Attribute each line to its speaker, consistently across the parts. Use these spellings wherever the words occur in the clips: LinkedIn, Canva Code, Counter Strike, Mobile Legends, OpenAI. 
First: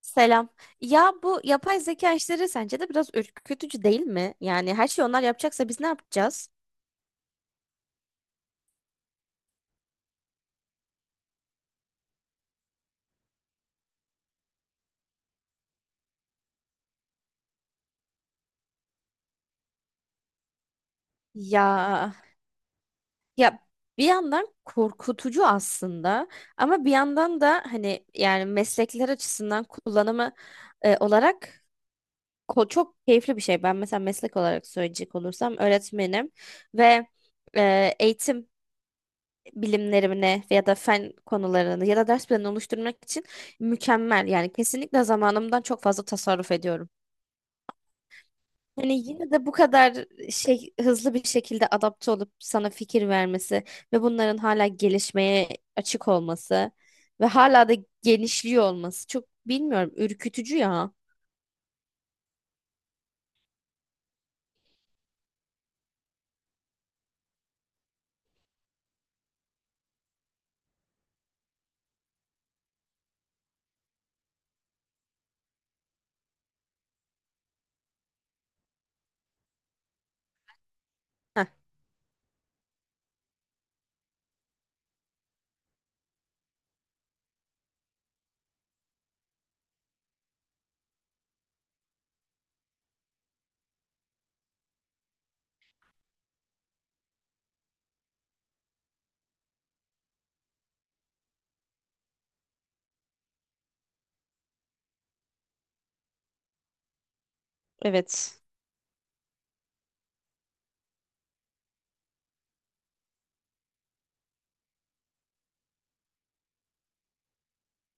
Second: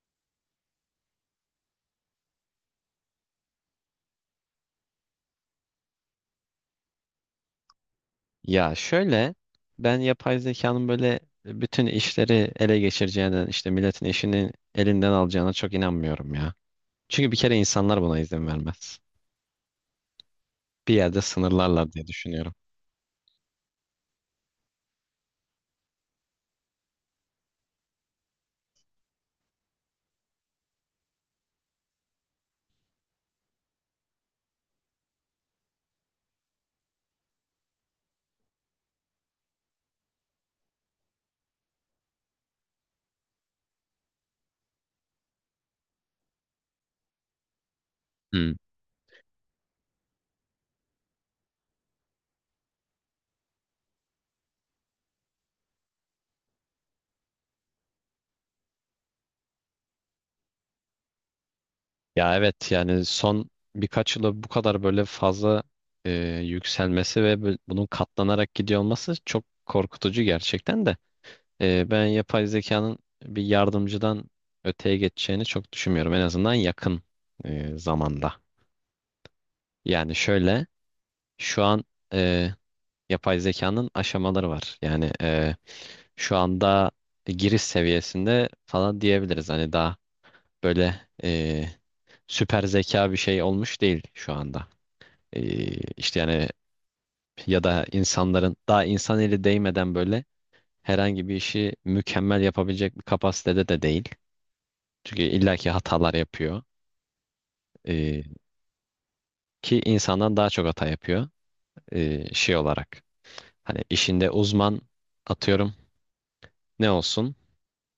Speaker 1: Selam. Ya bu yapay zeka işleri sence de biraz ürkütücü değil mi? Yani her şeyi onlar yapacaksa biz ne yapacağız?
Speaker 2: Ya şöyle, ben yapay zekanın böyle bütün işleri ele geçireceğinden milletin işini elinden alacağına çok inanmıyorum ya. Çünkü bir kere insanlar buna izin vermez. Bir yerde sınırlarlar
Speaker 1: Ya
Speaker 2: diye düşünüyorum.
Speaker 1: ya bir yandan korkutucu aslında ama bir yandan da hani yani meslekler açısından kullanımı olarak çok keyifli bir şey. Ben mesela meslek olarak söyleyecek olursam öğretmenim ve eğitim bilimlerimine ya da fen konularını ya da ders planını oluşturmak için mükemmel. Yani kesinlikle zamanımdan çok fazla tasarruf ediyorum.
Speaker 2: Hmm.
Speaker 1: Hani yine de bu kadar şey hızlı bir şekilde adapte olup sana fikir vermesi ve bunların hala gelişmeye açık olması ve hala da genişliyor olması çok bilmiyorum ürkütücü ya.
Speaker 2: Ya evet, yani son birkaç yılda bu kadar böyle fazla e, yükselmesi ve bunun katlanarak gidiyor olması çok korkutucu gerçekten de. Ben yapay zekanın bir yardımcıdan öteye geçeceğini çok düşünmüyorum, en azından yakın zamanda. Yani şöyle.
Speaker 1: Heh,
Speaker 2: Şu an e, yapay zekanın aşamaları var. Yani şu anda giriş seviyesinde falan diyebiliriz. Hani daha böyle süper zeka bir şey olmuş değil şu anda. E, işte yani, ya da insanların daha insan eli değmeden böyle herhangi bir işi mükemmel yapabilecek bir kapasitede de değil. Çünkü illaki hatalar yapıyor. E,
Speaker 1: evet.
Speaker 2: Ki insandan daha çok hata yapıyor şey olarak. Hani işinde uzman, atıyorum ne olsun?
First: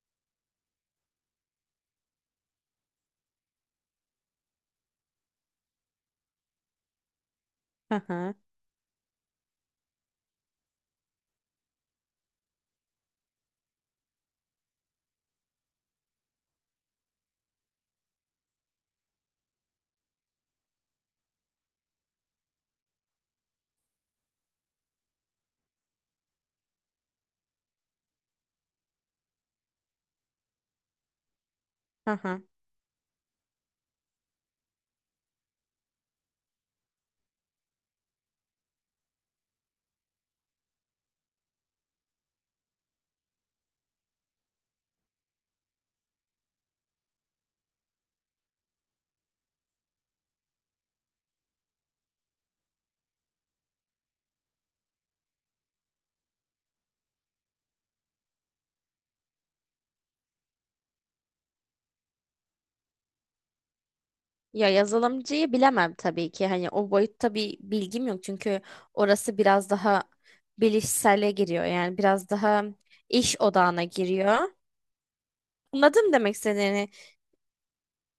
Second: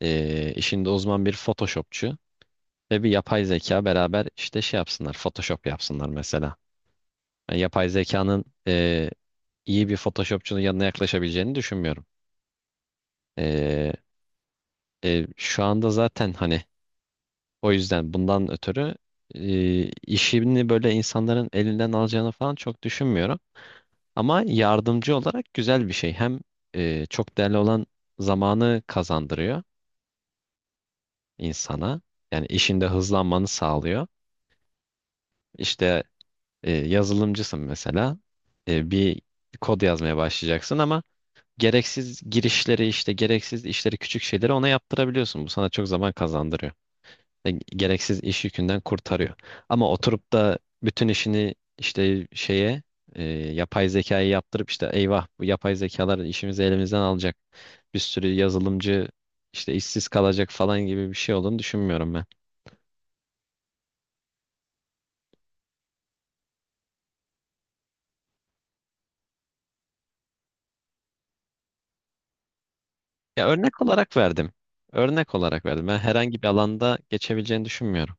Speaker 2: İşinde uzman bir Photoshopçu ve bir yapay zeka beraber işte şey yapsınlar, Photoshop yapsınlar mesela. Yani yapay
Speaker 1: Hı hı.
Speaker 2: zekanın iyi bir Photoshopçunun yanına yaklaşabileceğini düşünmüyorum. E, Şu anda zaten hani o yüzden, bundan ötürü işini böyle insanların elinden alacağını falan çok düşünmüyorum. Ama yardımcı olarak güzel bir şey. Hem çok değerli olan zamanı kazandırıyor insana.
Speaker 1: Hı hı.
Speaker 2: Yani işinde hızlanmanı sağlıyor. İşte, yazılımcısın mesela. Bir kod yazmaya başlayacaksın ama gereksiz girişleri, işte gereksiz işleri, küçük şeyleri ona yaptırabiliyorsun. Bu sana çok zaman kazandırıyor. Gereksiz iş yükünden kurtarıyor. Ama oturup da bütün işini işte şeye, yapay zekayı yaptırıp işte eyvah bu yapay zekalar işimizi elimizden alacak, bir sürü yazılımcı işte işsiz kalacak falan gibi bir şey olduğunu düşünmüyorum ben.
Speaker 1: Ya yazılımcıyı bilemem tabii ki. Hani o boyutta bir bilgim yok çünkü orası biraz daha bilişsele giriyor. Yani biraz daha iş
Speaker 2: Ya örnek
Speaker 1: odağına
Speaker 2: olarak
Speaker 1: giriyor.
Speaker 2: verdim. Örnek olarak verdim. Ben
Speaker 1: Anladım demek
Speaker 2: herhangi bir
Speaker 1: istediğini.
Speaker 2: alanda geçebileceğini düşünmüyorum.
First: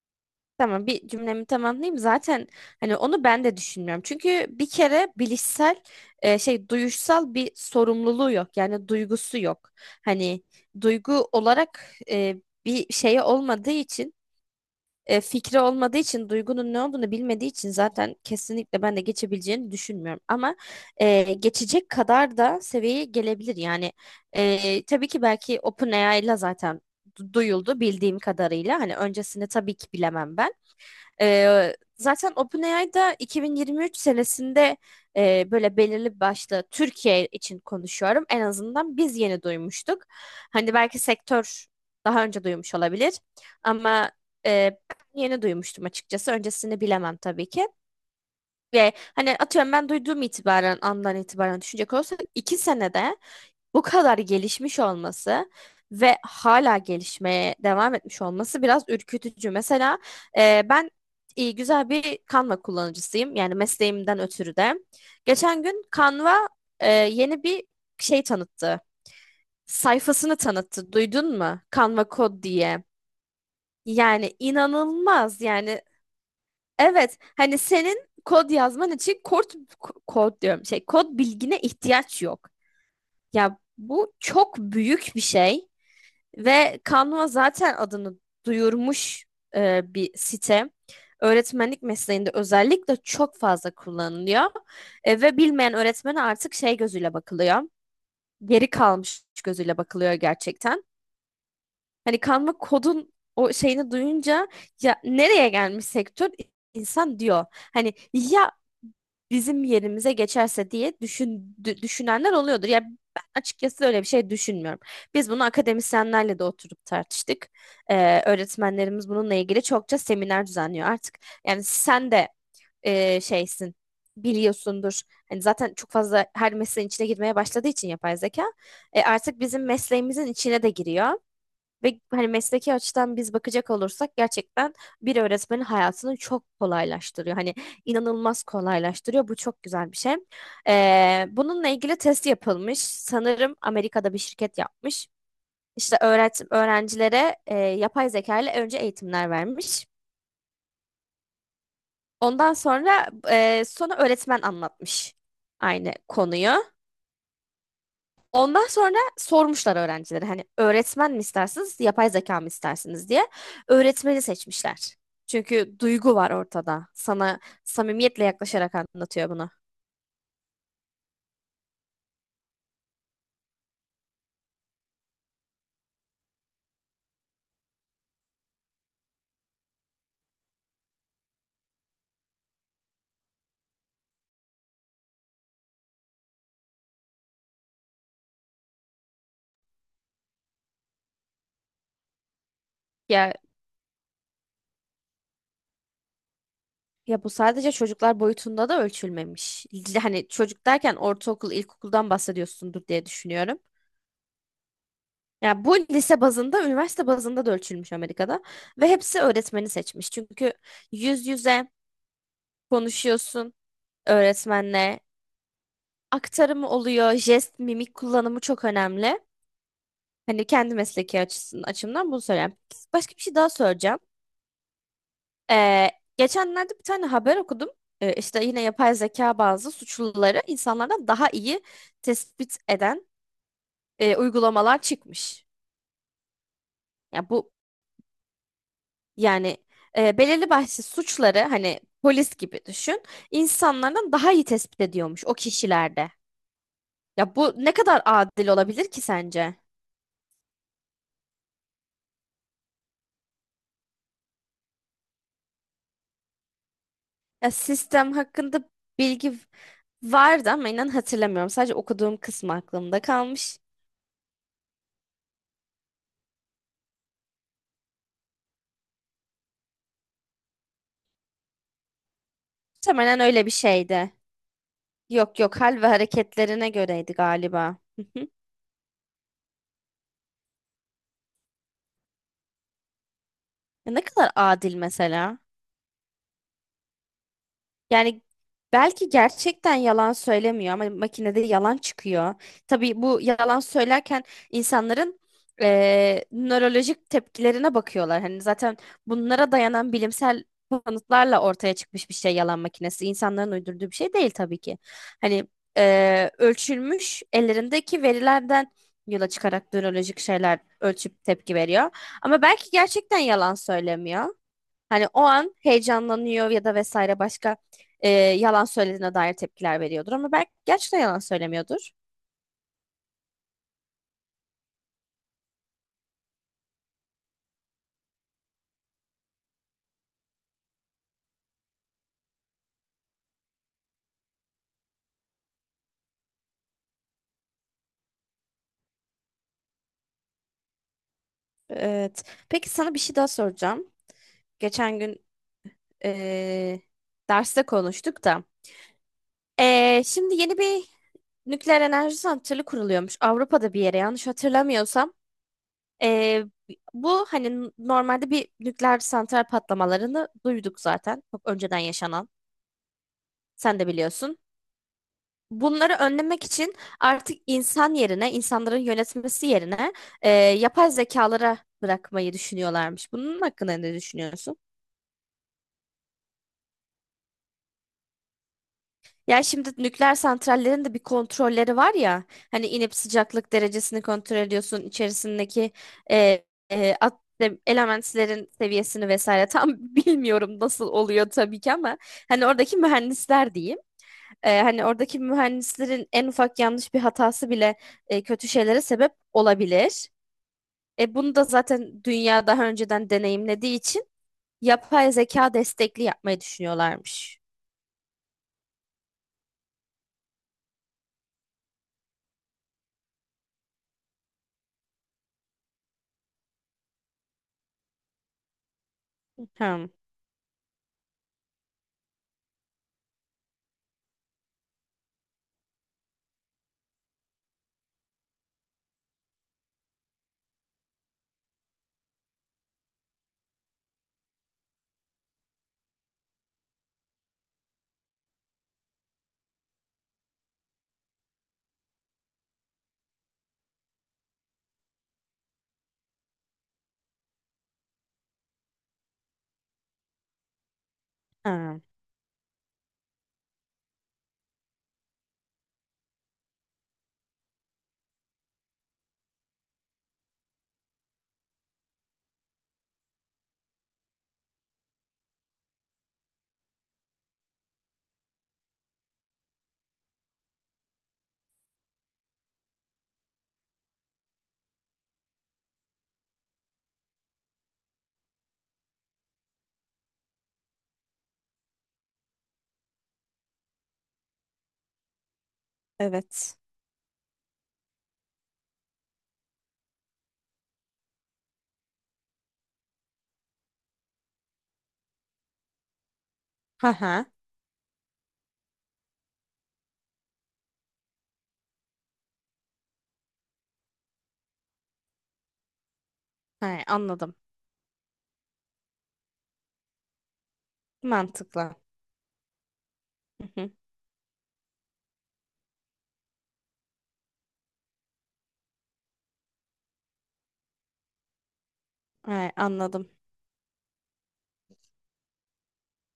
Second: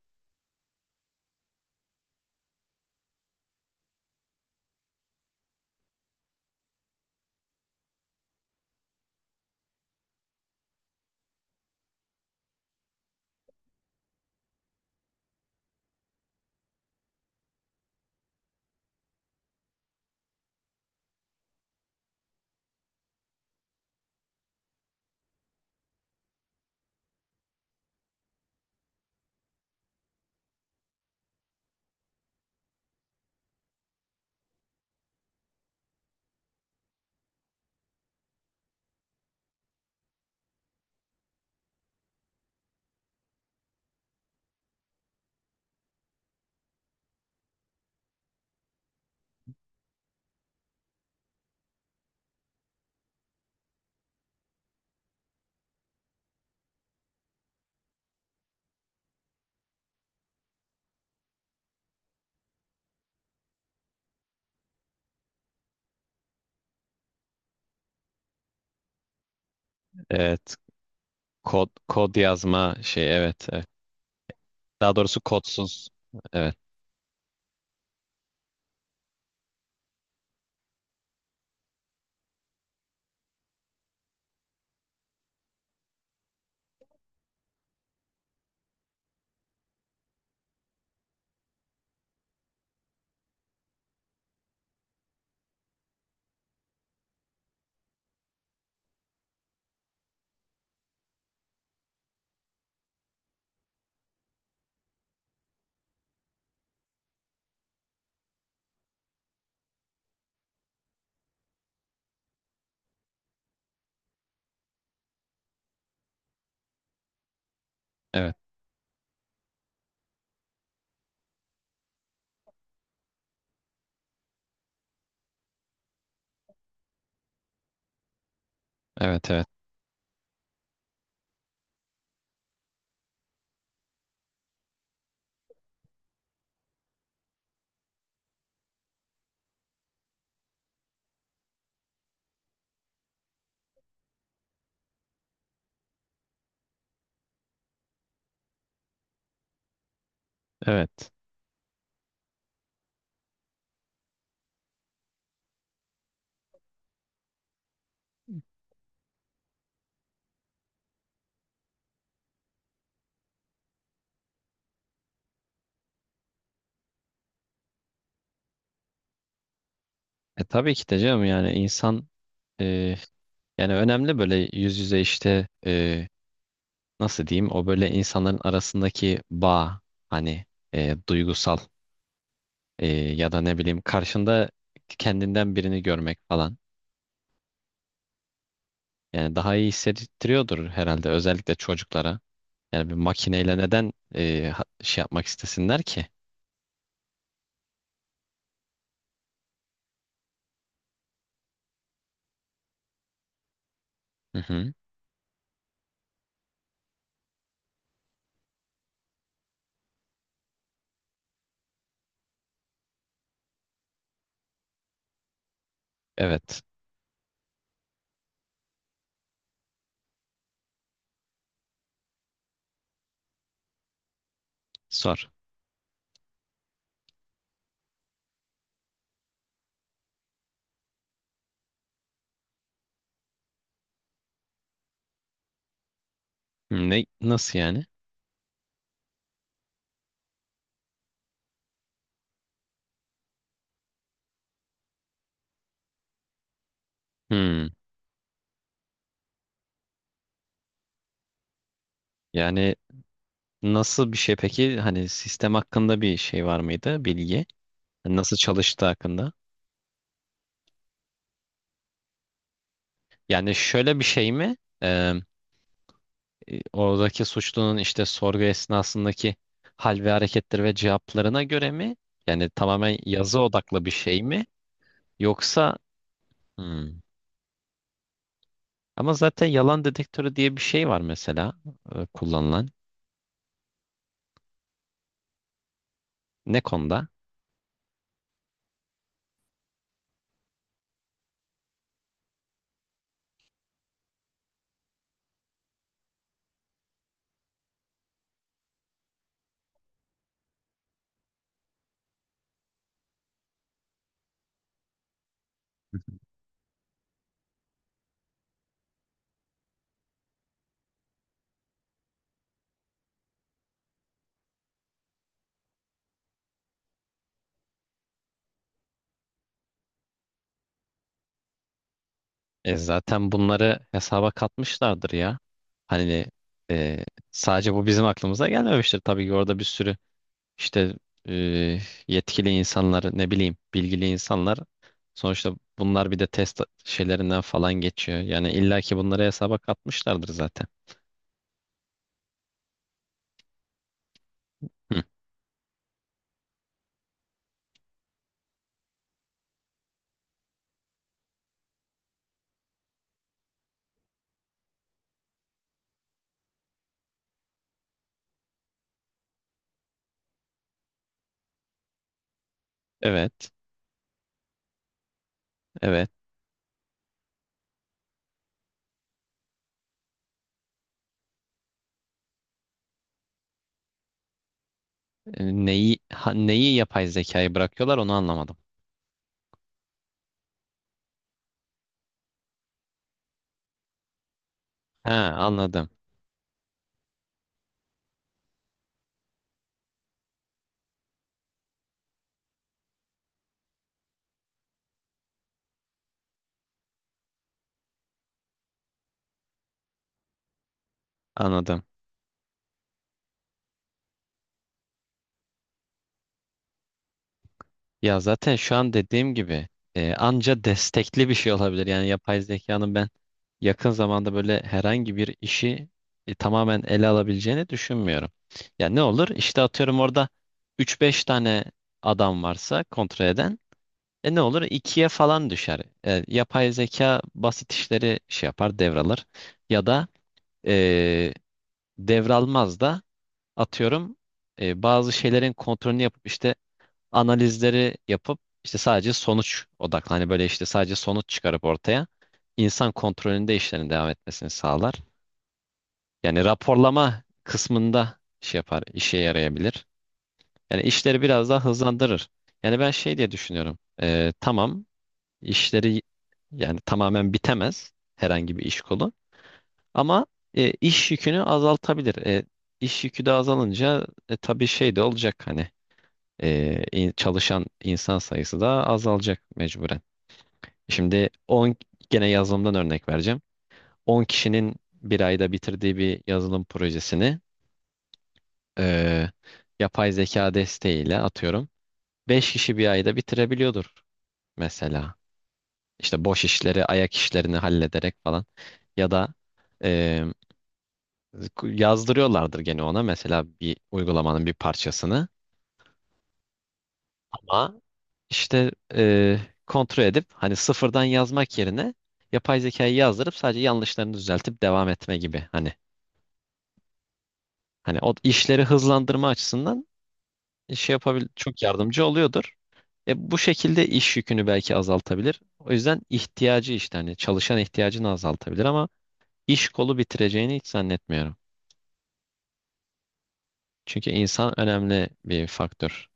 Speaker 1: Tamam bir cümlemi tamamlayayım. Zaten hani onu ben de düşünmüyorum. Çünkü bir kere bilişsel şey duyuşsal bir sorumluluğu yok. Yani duygusu yok. Hani duygu olarak bir şeye olmadığı için fikri olmadığı için duygunun ne olduğunu bilmediği için zaten kesinlikle ben de geçebileceğini düşünmüyorum. Ama geçecek kadar da seviyeye gelebilir. Yani tabii ki belki OpenAI ile zaten duyuldu bildiğim kadarıyla. Hani öncesini tabii ki bilemem ben. Zaten OpenAI'da 2023 senesinde böyle belirli başlı Türkiye için konuşuyorum. En azından biz yeni duymuştuk. Hani belki sektör daha önce duymuş olabilir ama e, ben yeni duymuştum açıkçası. Öncesini bilemem tabii ki. Ve hani atıyorum ben duyduğum itibaren andan itibaren düşünecek olursak iki senede bu kadar gelişmiş olması ve hala gelişmeye devam etmiş olması biraz ürkütücü. Mesela ben güzel bir Canva kullanıcısıyım. Yani mesleğimden ötürü de. Geçen gün Canva yeni bir şey tanıttı. Sayfasını
Speaker 2: Evet.
Speaker 1: tanıttı. Duydun mu?
Speaker 2: Kod,
Speaker 1: Canva
Speaker 2: kod
Speaker 1: Code
Speaker 2: yazma
Speaker 1: diye.
Speaker 2: şey, evet, evet.
Speaker 1: Yani
Speaker 2: Daha doğrusu
Speaker 1: inanılmaz. Yani
Speaker 2: kodsuz. Evet.
Speaker 1: evet, hani senin kod yazman için kod diyorum şey kod bilgine ihtiyaç yok. Ya bu çok büyük bir şey ve Canva zaten adını duyurmuş bir site. Öğretmenlik mesleğinde özellikle çok fazla kullanılıyor. E, ve bilmeyen öğretmene artık şey gözüyle bakılıyor. Geri kalmış gözüyle bakılıyor gerçekten. Hani Canva kodun o şeyini duyunca ya nereye gelmiş sektör insan diyor. Hani ya bizim yerimize geçerse diye düşünenler oluyordur. Ya ben açıkçası öyle bir şey düşünmüyorum. Biz bunu akademisyenlerle de oturup tartıştık.
Speaker 2: Evet.
Speaker 1: Öğretmenlerimiz bununla ilgili çokça seminer düzenliyor artık. Yani sen de şeysin biliyorsundur. Hani zaten çok fazla her mesleğin içine girmeye başladığı için yapay zeka. E,
Speaker 2: Evet.
Speaker 1: artık
Speaker 2: Evet.
Speaker 1: bizim mesleğimizin içine de giriyor. Ve hani mesleki açıdan biz bakacak olursak gerçekten bir öğretmenin hayatını çok kolaylaştırıyor. Hani inanılmaz kolaylaştırıyor. Bu çok güzel bir şey. Bununla ilgili test yapılmış. Sanırım Amerika'da bir şirket yapmış. İşte öğrencilere yapay zeka ile önce eğitimler vermiş.
Speaker 2: Evet.
Speaker 1: Ondan sonra sonra öğretmen anlatmış aynı konuyu. Ondan sonra sormuşlar öğrencilere hani öğretmen mi istersiniz, yapay zeka mı istersiniz diye. Öğretmeni seçmişler. Çünkü duygu var ortada. Sana samimiyetle yaklaşarak anlatıyor bunu.
Speaker 2: E tabii ki de canım, yani insan e, yani önemli böyle yüz yüze, işte nasıl diyeyim, o böyle insanların arasındaki bağ, hani duygusal, ya da ne bileyim karşında kendinden birini görmek falan. Yani daha iyi hissettiriyordur herhalde, özellikle çocuklara. Yani bir
Speaker 1: Ya
Speaker 2: makineyle neden şey yapmak istesinler ki?
Speaker 1: ya bu sadece çocuklar boyutunda da ölçülmemiş. Hani çocuk derken ortaokul, ilkokuldan bahsediyorsundur diye düşünüyorum.
Speaker 2: Hı hı.
Speaker 1: Ya bu lise bazında, üniversite bazında da ölçülmüş Amerika'da ve hepsi öğretmeni seçmiş. Çünkü yüz yüze konuşuyorsun öğretmenle
Speaker 2: Evet.
Speaker 1: aktarımı oluyor, jest, mimik kullanımı çok önemli. Hani kendi mesleki açısından, açımdan bunu söyleyeyim. Başka bir şey daha söyleyeceğim.
Speaker 2: Sor.
Speaker 1: Ee, Geçenlerde bir tane haber okudum. İşte yine yapay zeka bazı suçluları insanlardan daha iyi tespit eden uygulamalar çıkmış.
Speaker 2: Ne
Speaker 1: Ya bu
Speaker 2: nasıl yani?
Speaker 1: yani belirli başlı suçları hani polis gibi düşün, insanlardan daha iyi tespit ediyormuş o kişilerde. Ya bu
Speaker 2: Hmm.
Speaker 1: ne kadar adil olabilir ki sence?
Speaker 2: Yani nasıl bir şey peki? Hani sistem hakkında bir şey var mıydı, bilgi?
Speaker 1: Ya sistem
Speaker 2: Hani nasıl
Speaker 1: hakkında
Speaker 2: çalıştığı hakkında?
Speaker 1: bilgi vardı ama inan hatırlamıyorum. Sadece okuduğum kısmı aklımda
Speaker 2: Yani
Speaker 1: kalmış.
Speaker 2: şöyle bir şey mi? Ee, Oradaki suçlunun işte sorgu esnasındaki hal ve hareketleri ve cevaplarına göre mi? Yani tamamen
Speaker 1: Muhtemelen
Speaker 2: yazı
Speaker 1: öyle bir
Speaker 2: odaklı bir
Speaker 1: şeydi.
Speaker 2: şey mi?
Speaker 1: Yok yok
Speaker 2: Yoksa.
Speaker 1: hal ve hareketlerine
Speaker 2: Hmm.
Speaker 1: göreydi galiba. Hı hı.
Speaker 2: Ama zaten yalan dedektörü diye bir şey var mesela, kullanılan.
Speaker 1: Ya ne kadar adil mesela.
Speaker 2: Ne konuda?
Speaker 1: Yani belki gerçekten yalan söylemiyor ama makinede yalan çıkıyor. Tabii bu yalan söylerken insanların nörolojik tepkilerine bakıyorlar. Hani zaten bunlara dayanan bilimsel kanıtlarla ortaya çıkmış bir şey yalan makinesi. İnsanların uydurduğu bir şey değil tabii ki. Hani ölçülmüş ellerindeki verilerden yola çıkarak nörolojik şeyler ölçüp tepki veriyor. Ama belki gerçekten yalan söylemiyor. Hani o an heyecanlanıyor ya da vesaire başka yalan söylediğine dair tepkiler veriyordur. Ama belki gerçekten yalan söylemiyordur.
Speaker 2: Zaten bunları hesaba katmışlardır ya. Hani e, sadece bu bizim aklımıza gelmemiştir, tabii ki orada bir sürü, İşte e, yetkili insanlar, ne bileyim, bilgili insanlar, sonuçta bunlar bir de test şeylerinden falan geçiyor. Yani illaki bunları hesaba katmışlardır zaten.
Speaker 1: Evet. Peki sana bir şey daha soracağım. Geçen
Speaker 2: Hı.
Speaker 1: gün e, derste konuştuk da. E, şimdi yeni bir nükleer enerji santrali kuruluyormuş. Avrupa'da bir yere yanlış hatırlamıyorsam. E, bu hani normalde bir nükleer santral patlamalarını duyduk zaten. Çok önceden yaşanan.
Speaker 2: Evet,
Speaker 1: Sen de biliyorsun. Bunları
Speaker 2: evet.
Speaker 1: önlemek için artık insan yerine, insanların yönetmesi yerine yapay zekalara bırakmayı düşünüyorlarmış. Bunun hakkında ne düşünüyorsun?
Speaker 2: Neyi, neyi yapay zekayı bırakıyorlar, onu anlamadım.
Speaker 1: Ya şimdi nükleer santrallerin de bir kontrolleri var ya, hani inip sıcaklık derecesini kontrol ediyorsun,
Speaker 2: Ha,
Speaker 1: içerisindeki
Speaker 2: anladım.
Speaker 1: e, e, at- elementlerin seviyesini vesaire tam bilmiyorum nasıl oluyor tabii ki ama hani oradaki mühendisler diyeyim. E, hani oradaki mühendislerin en ufak yanlış bir hatası bile kötü şeylere sebep olabilir. E bunu da
Speaker 2: Anladım.
Speaker 1: zaten dünya daha önceden deneyimlediği için yapay zeka destekli yapmayı düşünüyorlarmış.
Speaker 2: Ya zaten şu an dediğim gibi anca destekli bir şey olabilir. Yani yapay zekanın ben yakın zamanda böyle herhangi bir işi tamamen ele alabileceğini düşünmüyorum. Ya ne olur? İşte
Speaker 1: Hım,
Speaker 2: atıyorum orada üç beş tane adam varsa kontrol eden. E ne olur? ikiye falan düşer. Yapay zeka basit işleri şey yapar, devralır. Ya da e, devralmaz da, atıyorum bazı şeylerin kontrolünü yapıp işte analizleri yapıp işte sadece sonuç odaklı. Hani böyle işte sadece sonuç çıkarıp ortaya, insan kontrolünde işlerin devam etmesini sağlar. Yani raporlama kısmında şey yapar, işe yarayabilir. Yani işleri biraz daha
Speaker 1: hım,
Speaker 2: hızlandırır. Yani ben şey diye düşünüyorum. Tamam, işleri, yani tamamen bitemez herhangi bir iş kolu ama iş yükünü azaltabilir. İş yükü de azalınca tabii şey de olacak, hani çalışan insan sayısı da azalacak mecburen. Şimdi 10, gene yazılımdan örnek vereceğim. 10 kişinin bir ayda bitirdiği bir yazılım projesini e, yapay zeka desteğiyle atıyorum 5 kişi bir ayda bitirebiliyordur mesela. İşte boş
Speaker 1: evet.
Speaker 2: işleri, ayak işlerini hallederek falan. Ya da e, yazdırıyorlardır gene ona mesela bir uygulamanın bir parçasını.
Speaker 1: Ha ha.
Speaker 2: Ama İşte kontrol edip hani sıfırdan yazmak yerine yapay zekayı yazdırıp sadece yanlışlarını düzeltip devam etme gibi, hani
Speaker 1: Hay, anladım.
Speaker 2: o işleri hızlandırma açısından şey yapabil, çok
Speaker 1: Mantıklı.
Speaker 2: yardımcı oluyordur. Bu
Speaker 1: Hı hı.
Speaker 2: şekilde iş yükünü belki azaltabilir. O yüzden ihtiyacı, işte hani çalışan ihtiyacını azaltabilir ama iş kolu bitireceğini hiç zannetmiyorum.
Speaker 1: Hay, anladım.
Speaker 2: Çünkü insan önemli bir faktör.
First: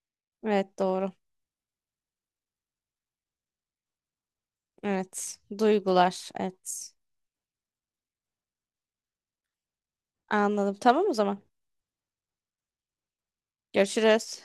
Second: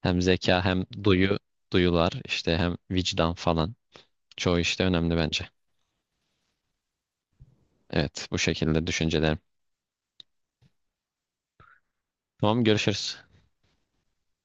Speaker 2: Hem zeka
Speaker 1: Evet
Speaker 2: hem
Speaker 1: doğru.
Speaker 2: duyu, duyular, işte hem vicdan falan. Çoğu işte önemli
Speaker 1: Evet.
Speaker 2: bence.
Speaker 1: Duygular. Evet.
Speaker 2: Evet, bu şekilde düşüncelerimi.
Speaker 1: Anladım. Tamam o zaman.
Speaker 2: Tamam, görüşürüz.
Speaker 1: Görüşürüz.